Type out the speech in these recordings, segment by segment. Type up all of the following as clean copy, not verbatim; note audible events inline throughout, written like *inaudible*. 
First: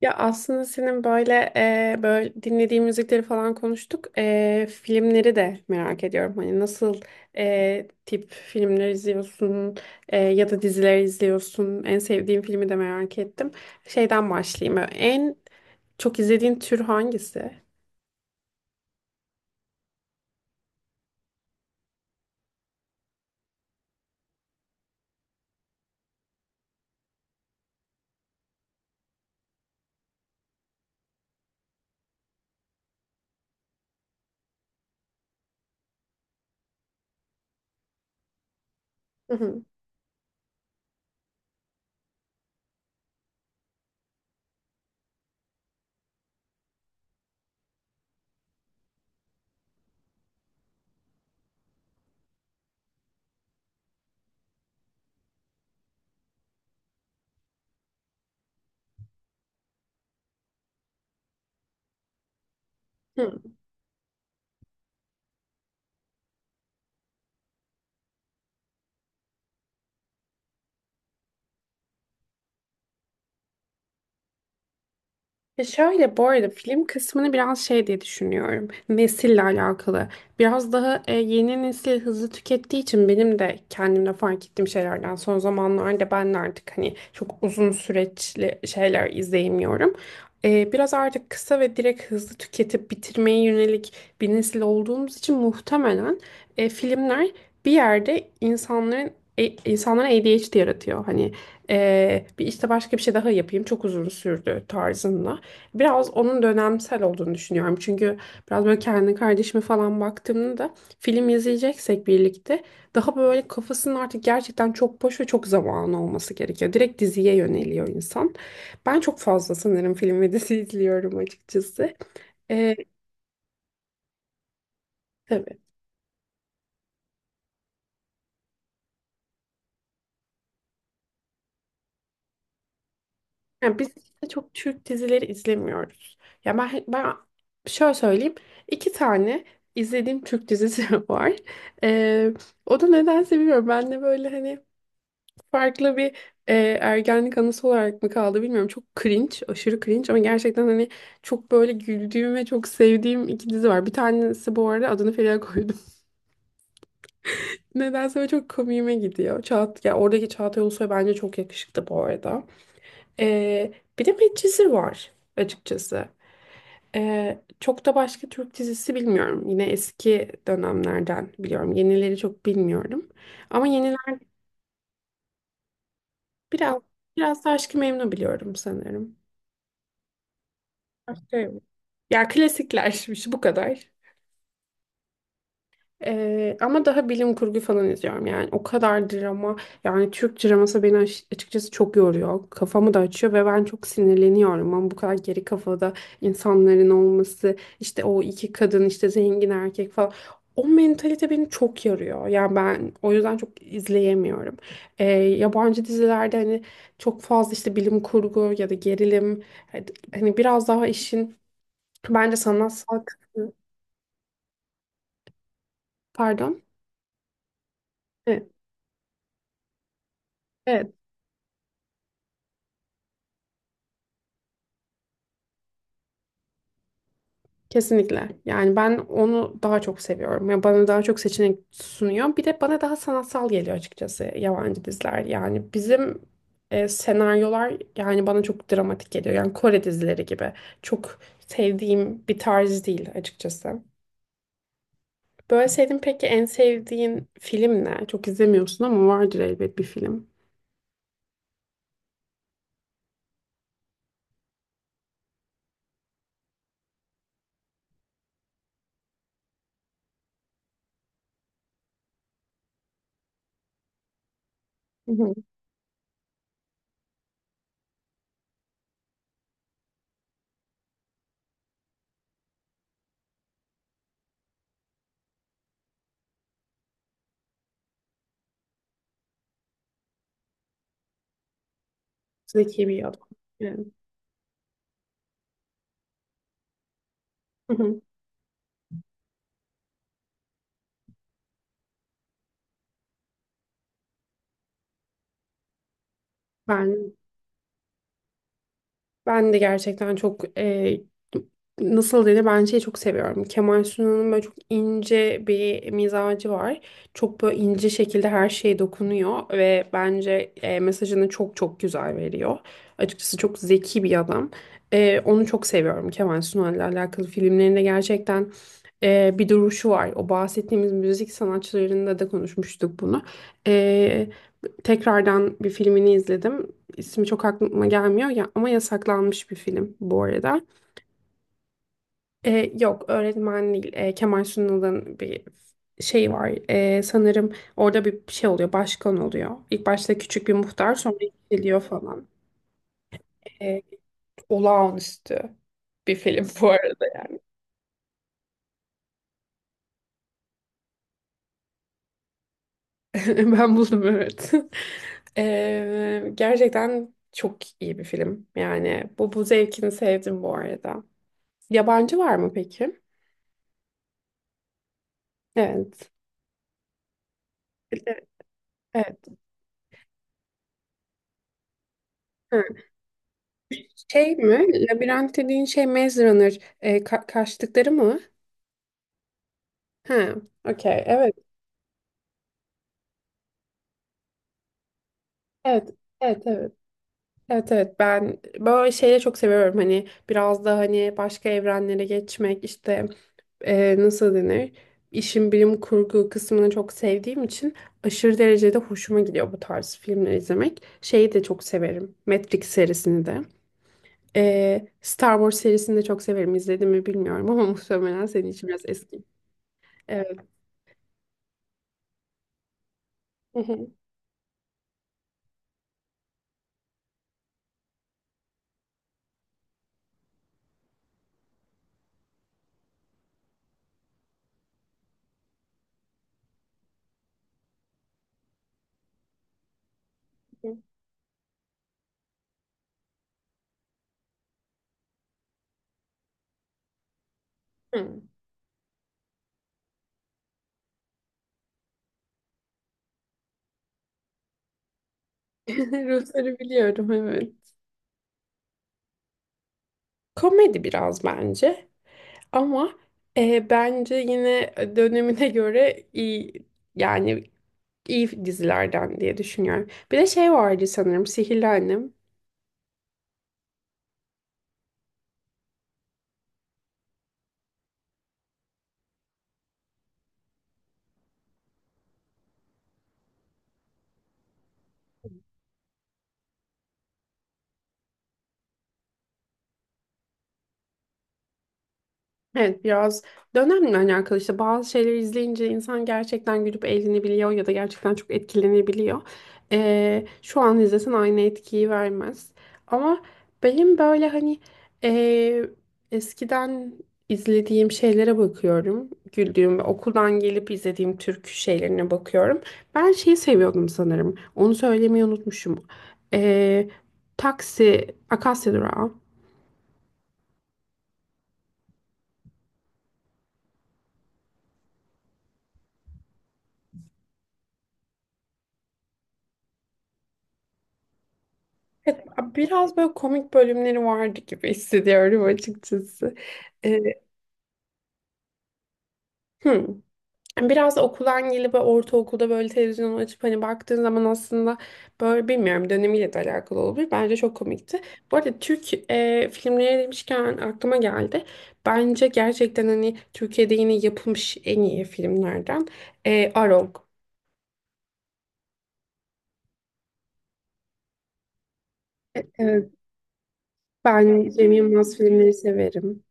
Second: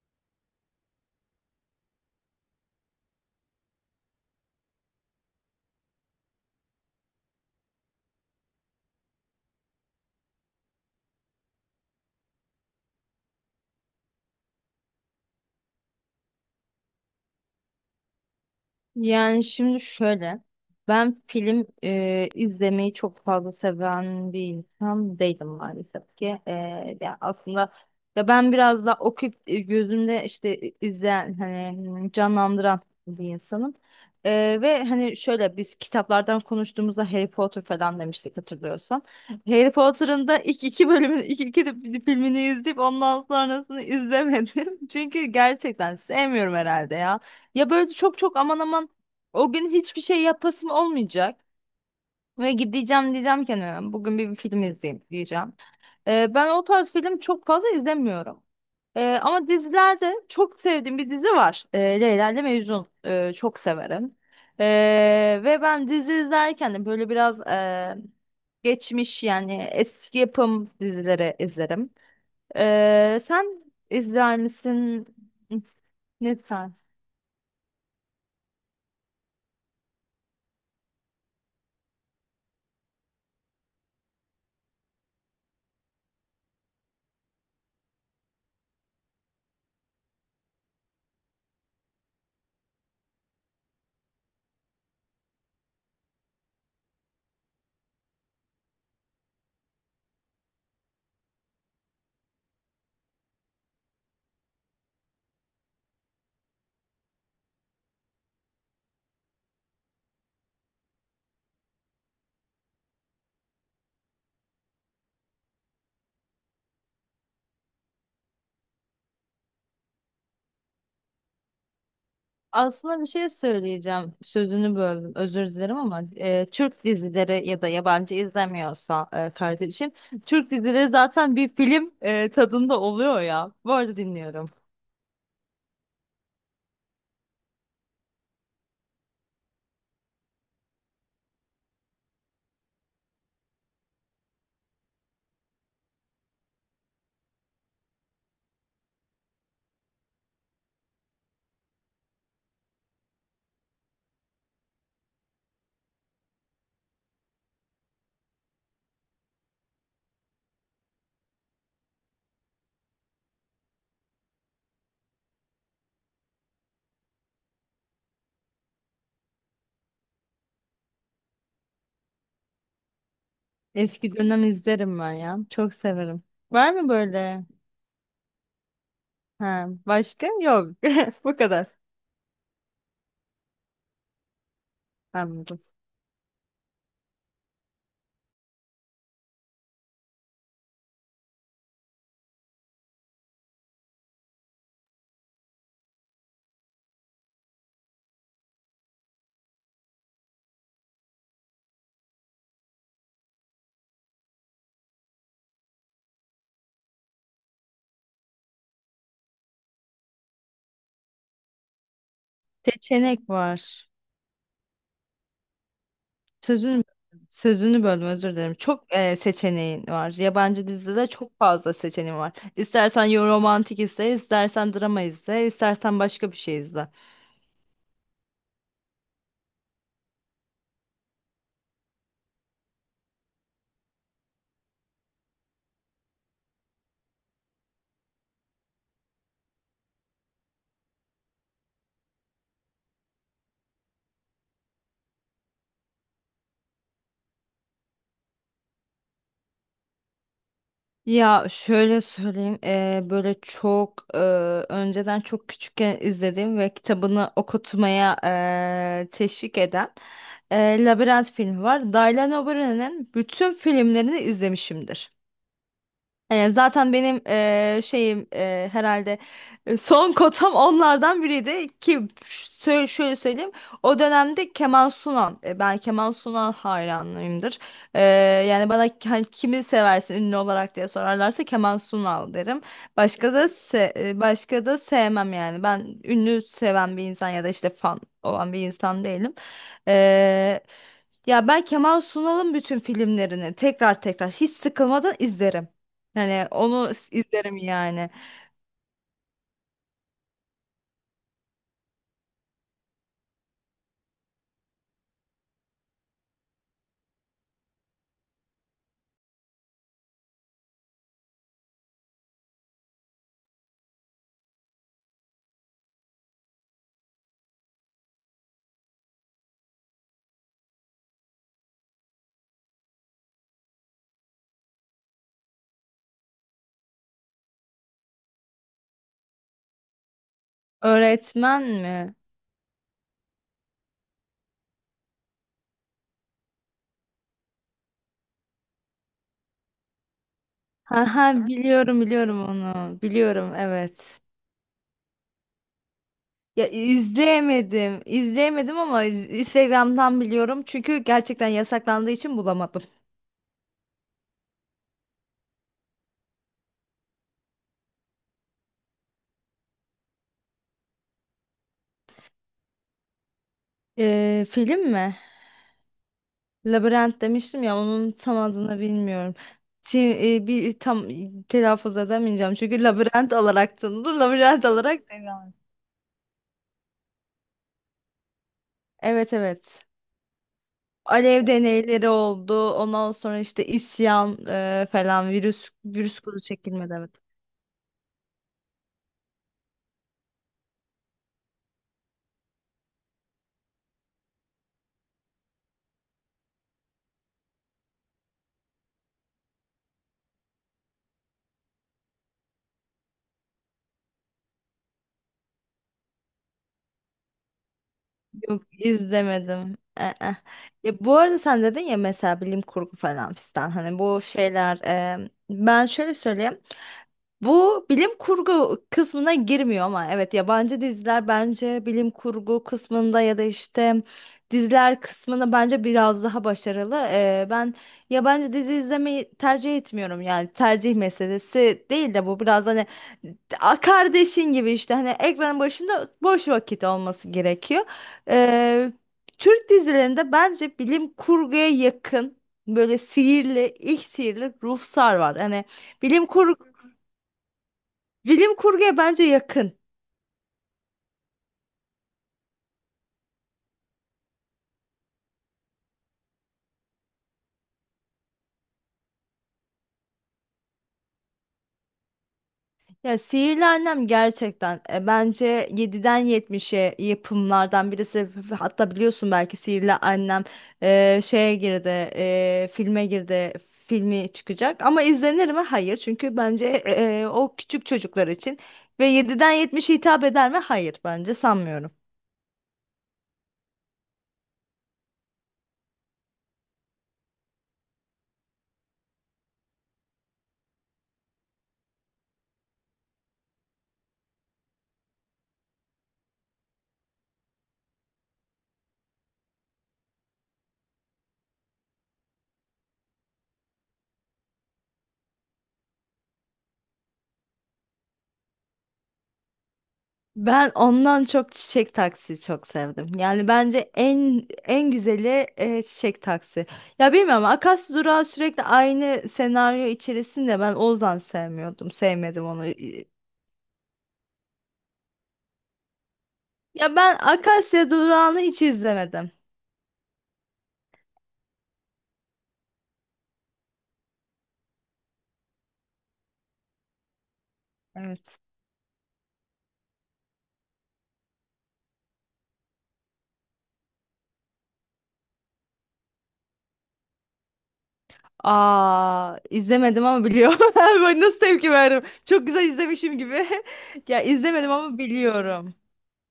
Ya aslında senin böyle böyle dinlediğin müzikleri falan konuştuk. Filmleri de merak ediyorum. Hani nasıl tip filmler izliyorsun, ya da diziler izliyorsun. En sevdiğin filmi de merak ettim. Şeyden başlayayım. En çok izlediğin tür hangisi? Yani şimdi şöyle, ben film izlemeyi çok fazla seven bir insan değilim maalesef ki. Ya aslında ya ben biraz da okuyup gözümde işte izleyen hani canlandıran bir insanım. Ve hani şöyle biz kitaplardan konuştuğumuzda Harry Potter falan demiştik hatırlıyorsan. Hı Harry Potter'ın da ilk iki bölümünü, ilk iki filmini izleyip ondan sonrasını izlemedim. *laughs* Çünkü gerçekten sevmiyorum herhalde ya. Ya böyle çok çok aman aman o gün hiçbir şey yapasım olmayacak. Ve gideceğim diyeceğim ki "Hani bugün bir film izleyeyim diyeceğim." Ben o tarz film çok fazla izlemiyorum. Ama dizilerde çok sevdiğim bir dizi var. Leyla ile Mecnun. Hı. Çok severim. Ve ben dizi izlerken de böyle biraz geçmiş, yani eski yapım dizileri izlerim. Sen izler misin? Ya şöyle bu Ne arada tarz? film kısmını biraz şey diye düşünüyorum. Nesille alakalı. Biraz daha yeni nesil hızlı tükettiği için benim de kendimde fark ettiğim şeylerden son zamanlarda ben de artık hani çok uzun süreçli şeyler izleyemiyorum. Biraz artık kısa ve direkt hızlı tüketip bitirmeye yönelik bir nesil olduğumuz için muhtemelen filmler bir yerde insanların e, insanlara ADHD yaratıyor. Hani bir işte başka bir şey daha yapayım çok uzun sürdü tarzında. Biraz onun dönemsel olduğunu düşünüyorum. Çünkü biraz böyle kendi kardeşime falan baktığımda da film izleyeceksek birlikte daha böyle kafasının artık gerçekten çok boş ve çok zamanı olması gerekiyor. Direkt diziye yöneliyor insan. Ben çok fazla sanırım film ve dizi *laughs* izliyorum açıkçası. Ee, Aslında bir şey söyleyeceğim. Sözünü böldüm, özür tabii. dilerim ama Türk dizileri ya da yabancı izlemiyorsa kardeşim, Türk dizileri zaten bir film tadında oluyor ya. Bu Yani biz arada de dinliyorum. çok Türk dizileri izlemiyoruz. Ya ben şöyle söyleyeyim. İki tane izlediğim Türk dizisi *laughs* var. Ee, O da nedense bilmiyorum. Ben de böyle hani farklı bir e, ergenlik anısı olarak mı kaldı bilmiyorum. Çok cringe, aşırı cringe ama gerçekten hani çok böyle güldüğüm ve çok sevdiğim iki dizi var. Bir tanesi bu arada adını Feriha koydum. *laughs* Nedense böyle çok komiğime gidiyor. Ya oradaki Çağatay Ulusoy bence çok yakışıklı bu arada. E, Bir de Medcezir var açıkçası. Çok da başka Türk dizisi bilmiyorum. Yine eski dönemlerden biliyorum. Yenileri çok bilmiyorum. Ama Eski yeniler dönem izlerim ben ya. Çok severim. Var biraz mı biraz böyle? da Aşk-ı Memnu biliyorum sanırım. Ha, başka? Yok. *laughs* Bu kadar. Ya klasiklermiş bu kadar. Anladım. Ama daha bilim kurgu falan izliyorum yani. O kadar drama. Yani Türk draması beni açıkçası çok yoruyor. Kafamı da açıyor ve ben çok sinirleniyorum. Ama bu kadar geri kafada insanların olması, işte o iki kadın, işte zengin erkek falan. O mentalite beni çok yarıyor. Yani ben o yüzden çok izleyemiyorum. Yabancı dizilerde hani çok fazla işte bilim kurgu ya da gerilim. Hani hani biraz daha işin bence sanatsal Seçenek kısmı. var. Pardon. Sözünü sözünü böldüm, özür Evet, dilerim. Çok seçeneğin var. Yabancı evet, dizide de çok fazla seçeneğin var. İstersen romantik izle, istersen drama izle, istersen başka bir şey izle. kesinlikle. Yani ben onu daha çok seviyorum. Yani bana daha çok seçenek sunuyor. Bir de bana daha sanatsal geliyor açıkçası yabancı diziler. Yani bizim senaryolar yani bana çok dramatik geliyor. Yani Kore dizileri gibi. Çok sevdiğim bir tarz değil açıkçası. Böyle sevdiğin peki en sevdiğin film ne? Çok izlemiyorsun ama vardır elbet bir film. Ya şöyle söyleyeyim, böyle çok önceden çok küçükken izlediğim ve kitabını okutmaya teşvik eden Labirent filmi var. Dylan O'Brien'in bütün filmlerini Hı izlemişimdir. hı. Yani zaten benim şeyim herhalde son *laughs* kotam onlardan biriydi ki şöyle söyleyeyim, o dönemde Kemal Sunan, ben Kemal Sunan hayranıyımdır. Eee, Yani bana hani kimi seversin ünlü olarak diye sorarlarsa Kemal Sunal derim. Zeki bir adam. Yani. Başka da sevmem, yani ben ünlü seven bir insan ya da işte Hı fan hı. olan bir insan değilim. Eee, Ya ben Kemal Sunal'ın bütün filmlerini tekrar tekrar hiç sıkılmadan izlerim. Hani onu Ben izlerim yani. Ben de gerçekten çok nasıl denir ben şeyi çok seviyorum. Kemal Sunal'ın böyle çok ince bir mizacı var. Çok böyle ince şekilde her şeye dokunuyor ve bence mesajını çok çok güzel veriyor. Açıkçası çok zeki bir adam. Onu çok seviyorum Kemal Sunal'la alakalı filmlerinde gerçekten bir duruşu var. O bahsettiğimiz müzik sanatçılarında da konuşmuştuk bunu. E, Tekrardan bir filmini izledim. İsmi çok aklıma gelmiyor ya ama yasaklanmış bir film bu arada. Öğretmen mi? Yok öğretmen değil. Kemal Sunal'ın bir şey var. Sanırım orada bir şey oluyor. Başkan oluyor. İlk başta küçük bir muhtar Ha sonra ha, yükseliyor biliyorum, falan. biliyorum onu. Biliyorum, Ee, evet. Olağanüstü bir film Ya bu arada yani. izleyemedim. İzleyemedim ama Instagram'dan biliyorum. Çünkü gerçekten yasaklandığı için bulamadım. *laughs* Ben buldum evet. *laughs* Gerçekten çok iyi bir film. Yani bu zevkini sevdim bu arada. Yabancı var mı peki? Film mi? Evet. Labirent demiştim ya, Evet, onun tam adını evet. bilmiyorum. Bir tam telaffuz edemeyeceğim. Ha, Çünkü Labirent *laughs* olarak tanınır. şey Labirent mi? olarak Labirent devam. dediğin şey Maze Runner. E, kaçtıkları mı? Evet, evet. Ha, okey. Evet. Alev deneyleri oldu. Ondan sonra işte isyan falan, virüs Evet, virüs kuru evet. Evet, çekilmedi, evet. evet. evet. Ben böyle şeyleri çok seviyorum. Hani biraz da hani başka evrenlere geçmek işte nasıl denir? İşin bilim kurgu kısmını çok sevdiğim için aşırı derecede hoşuma gidiyor bu tarz filmler izlemek. Şeyi de çok severim. Matrix serisini de. E, Star Wars serisini de çok severim. İzledim mi bilmiyorum ama *laughs* muhtemelen senin Yok, için biraz eski. izlemedim. Evet. Ya, bu arada sen dedin ya, mesela bilim kurgu falan Hı fistan, hı, hani bu şeyler, ben şöyle söyleyeyim. Bu bilim kurgu kısmına girmiyor ama evet, yabancı diziler bence bilim kurgu kısmında ya da işte diziler kısmında bence biraz daha başarılı. Ben yabancı dizi izlemeyi tercih etmiyorum, yani hı. tercih meselesi değil de bu biraz hani kardeşin gibi, işte hani ekranın başında boş vakit olması gerekiyor. *laughs* Ee, Türk dizilerinde bence bilim kurguya yakın böyle sihirli, ilk sihirli ruhsar var. Hani bilim Rusları kurgu biliyorum evet. Bilim kurguya bence yakın. Komedi biraz bence ama bence yine dönemine göre iyi yani iyi dizilerden diye düşünüyorum. Bir de şey vardı sanırım Sihirli Annem. Ya, Sihirli Annem gerçekten bence yediden yetmişe yapımlardan birisi. Hatta biliyorsun, belki Sihirli Annem şeye girdi, filme girdi, filmi çıkacak. Ama izlenir mi? Hayır. Çünkü bence o küçük çocuklar için. Ve yediden yetmişe hitap eder mi? Hayır, bence sanmıyorum. Evet biraz dönemle alakalı işte bazı şeyleri izleyince insan gerçekten gülüp eğlenebiliyor ya da gerçekten çok etkilenebiliyor. Şu an izlesen aynı etkiyi vermez. Ama benim böyle hani ee, eskiden izlediğim şeylere bakıyorum. Güldüğüm ve okuldan gelip izlediğim türkü şeylerine bakıyorum. Ben şeyi seviyordum sanırım. Onu söylemeyi unutmuşum. Ee, Taksi, Akasya Durağı. Ben ondan çok çiçek taksi çok sevdim. Yani bence en en güzeli çiçek taksi. Ya bilmiyorum, Akasya Durağı sürekli aynı senaryo içerisinde, ben Ozan sevmiyordum. Sevmedim onu. Biraz böyle komik bölümleri vardı gibi hissediyorum açıkçası. Ya Ee, ben Akasya Durağı'nı hiç izlemedim. hı. Biraz da okuldan gelip böyle ortaokulda böyle televizyonu açıp hani baktığın zaman aslında böyle bilmiyorum dönemiyle de alakalı olabilir. Bence çok komikti. Bu Evet. arada Türk filmleri demişken aklıma geldi. Bence gerçekten hani Türkiye'de yine yapılmış en iyi filmlerden Arog. Aa, izlemedim ama biliyorum. *laughs* Böyle nasıl tepki verdim? E, Çok güzel e, izlemişim gibi. *laughs* Ya ben izlemedim Cem ama Yılmaz filmleri biliyorum. severim.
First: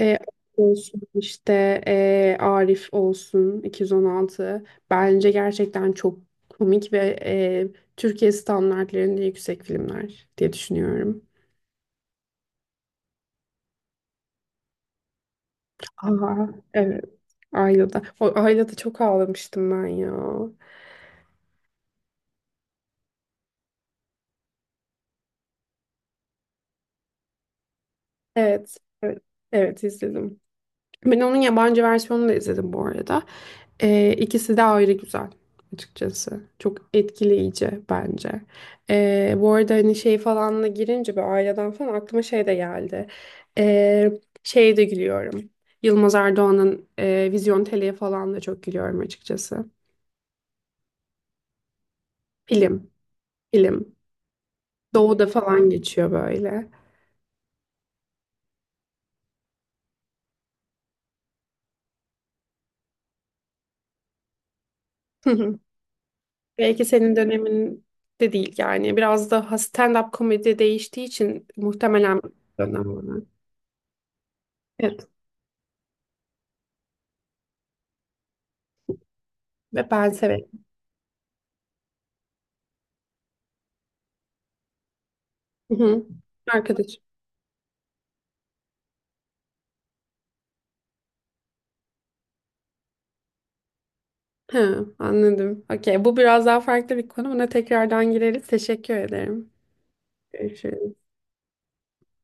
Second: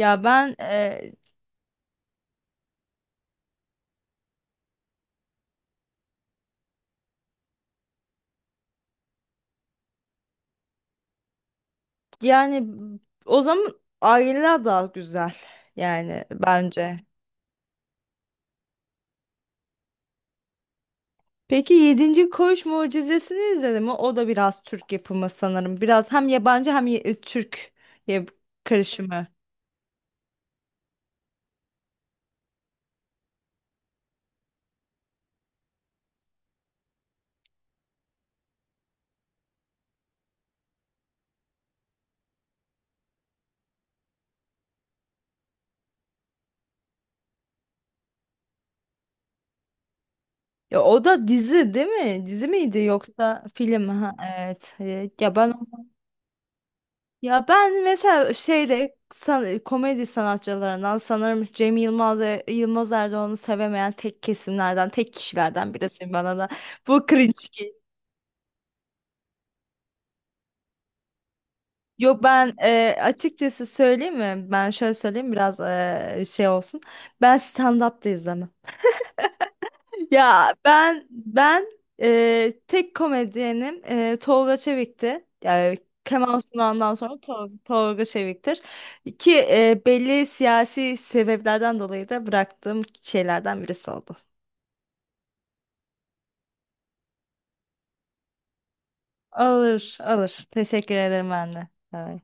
E, ben Olsun e, işte Arif olsun 216 bence gerçekten çok komik ve Türkiye standartlarında yüksek filmler diye düşünüyorum. Yani o zaman aileler daha güzel, yani Aa, bence. evet. Ayla'da. O Ayla'da çok ağlamıştım ben ya. Peki Yedinci Koğuş Mucizesi'ni izledin mi? O da biraz Türk yapımı sanırım. Biraz hem yabancı hem Türk ya- Evet. Evet, karışımı. evet izledim. Ben onun yabancı versiyonunu da izledim bu arada. İkisi de ayrı güzel açıkçası. Çok etkileyici bence. Bu arada hani şey falanla girince bir aileden falan aklıma şey de geldi. Ee, Şeye de gülüyorum. Yılmaz Erdoğan'ın Vizyon Tele'ye falan da çok gülüyorum açıkçası. Ya o da dizi değil mi? Dizi miydi Film, yoksa film? film. Ha, evet. E, Doğu'da Ya ben falan geçiyor böyle. ya ben mesela şeyde komedi sanatçılarından sanırım Cem Yılmaz ve Yılmaz Erdoğan'ı sevemeyen tek kesimlerden, tek Hı hı. kişilerden birisiyim bana da. Belki Bu senin cringe. dönemin de değil yani. Biraz da stand-up komedi değiştiği için muhtemelen Yok, ben dönem. açıkçası söyleyeyim mi? Ben şöyle Evet söyleyeyim, biraz şey olsun. Ben stand-up da izlemem. ve ben Ya severim. ben tek komedyenim Tolga Çevik'ti. Hı Yani hı. Kemal Sunal'dan Arkadaşım. sonra Tolga Çevik'tir. Ki belli siyasi sebeplerden dolayı da bıraktığım şeylerden birisi oldu. He, anladım. Okey, bu biraz daha farklı bir konu. Buna tekrardan gireriz. Teşekkür ederim. Alır, alır. Teşekkür Görüşürüz. ederim anne.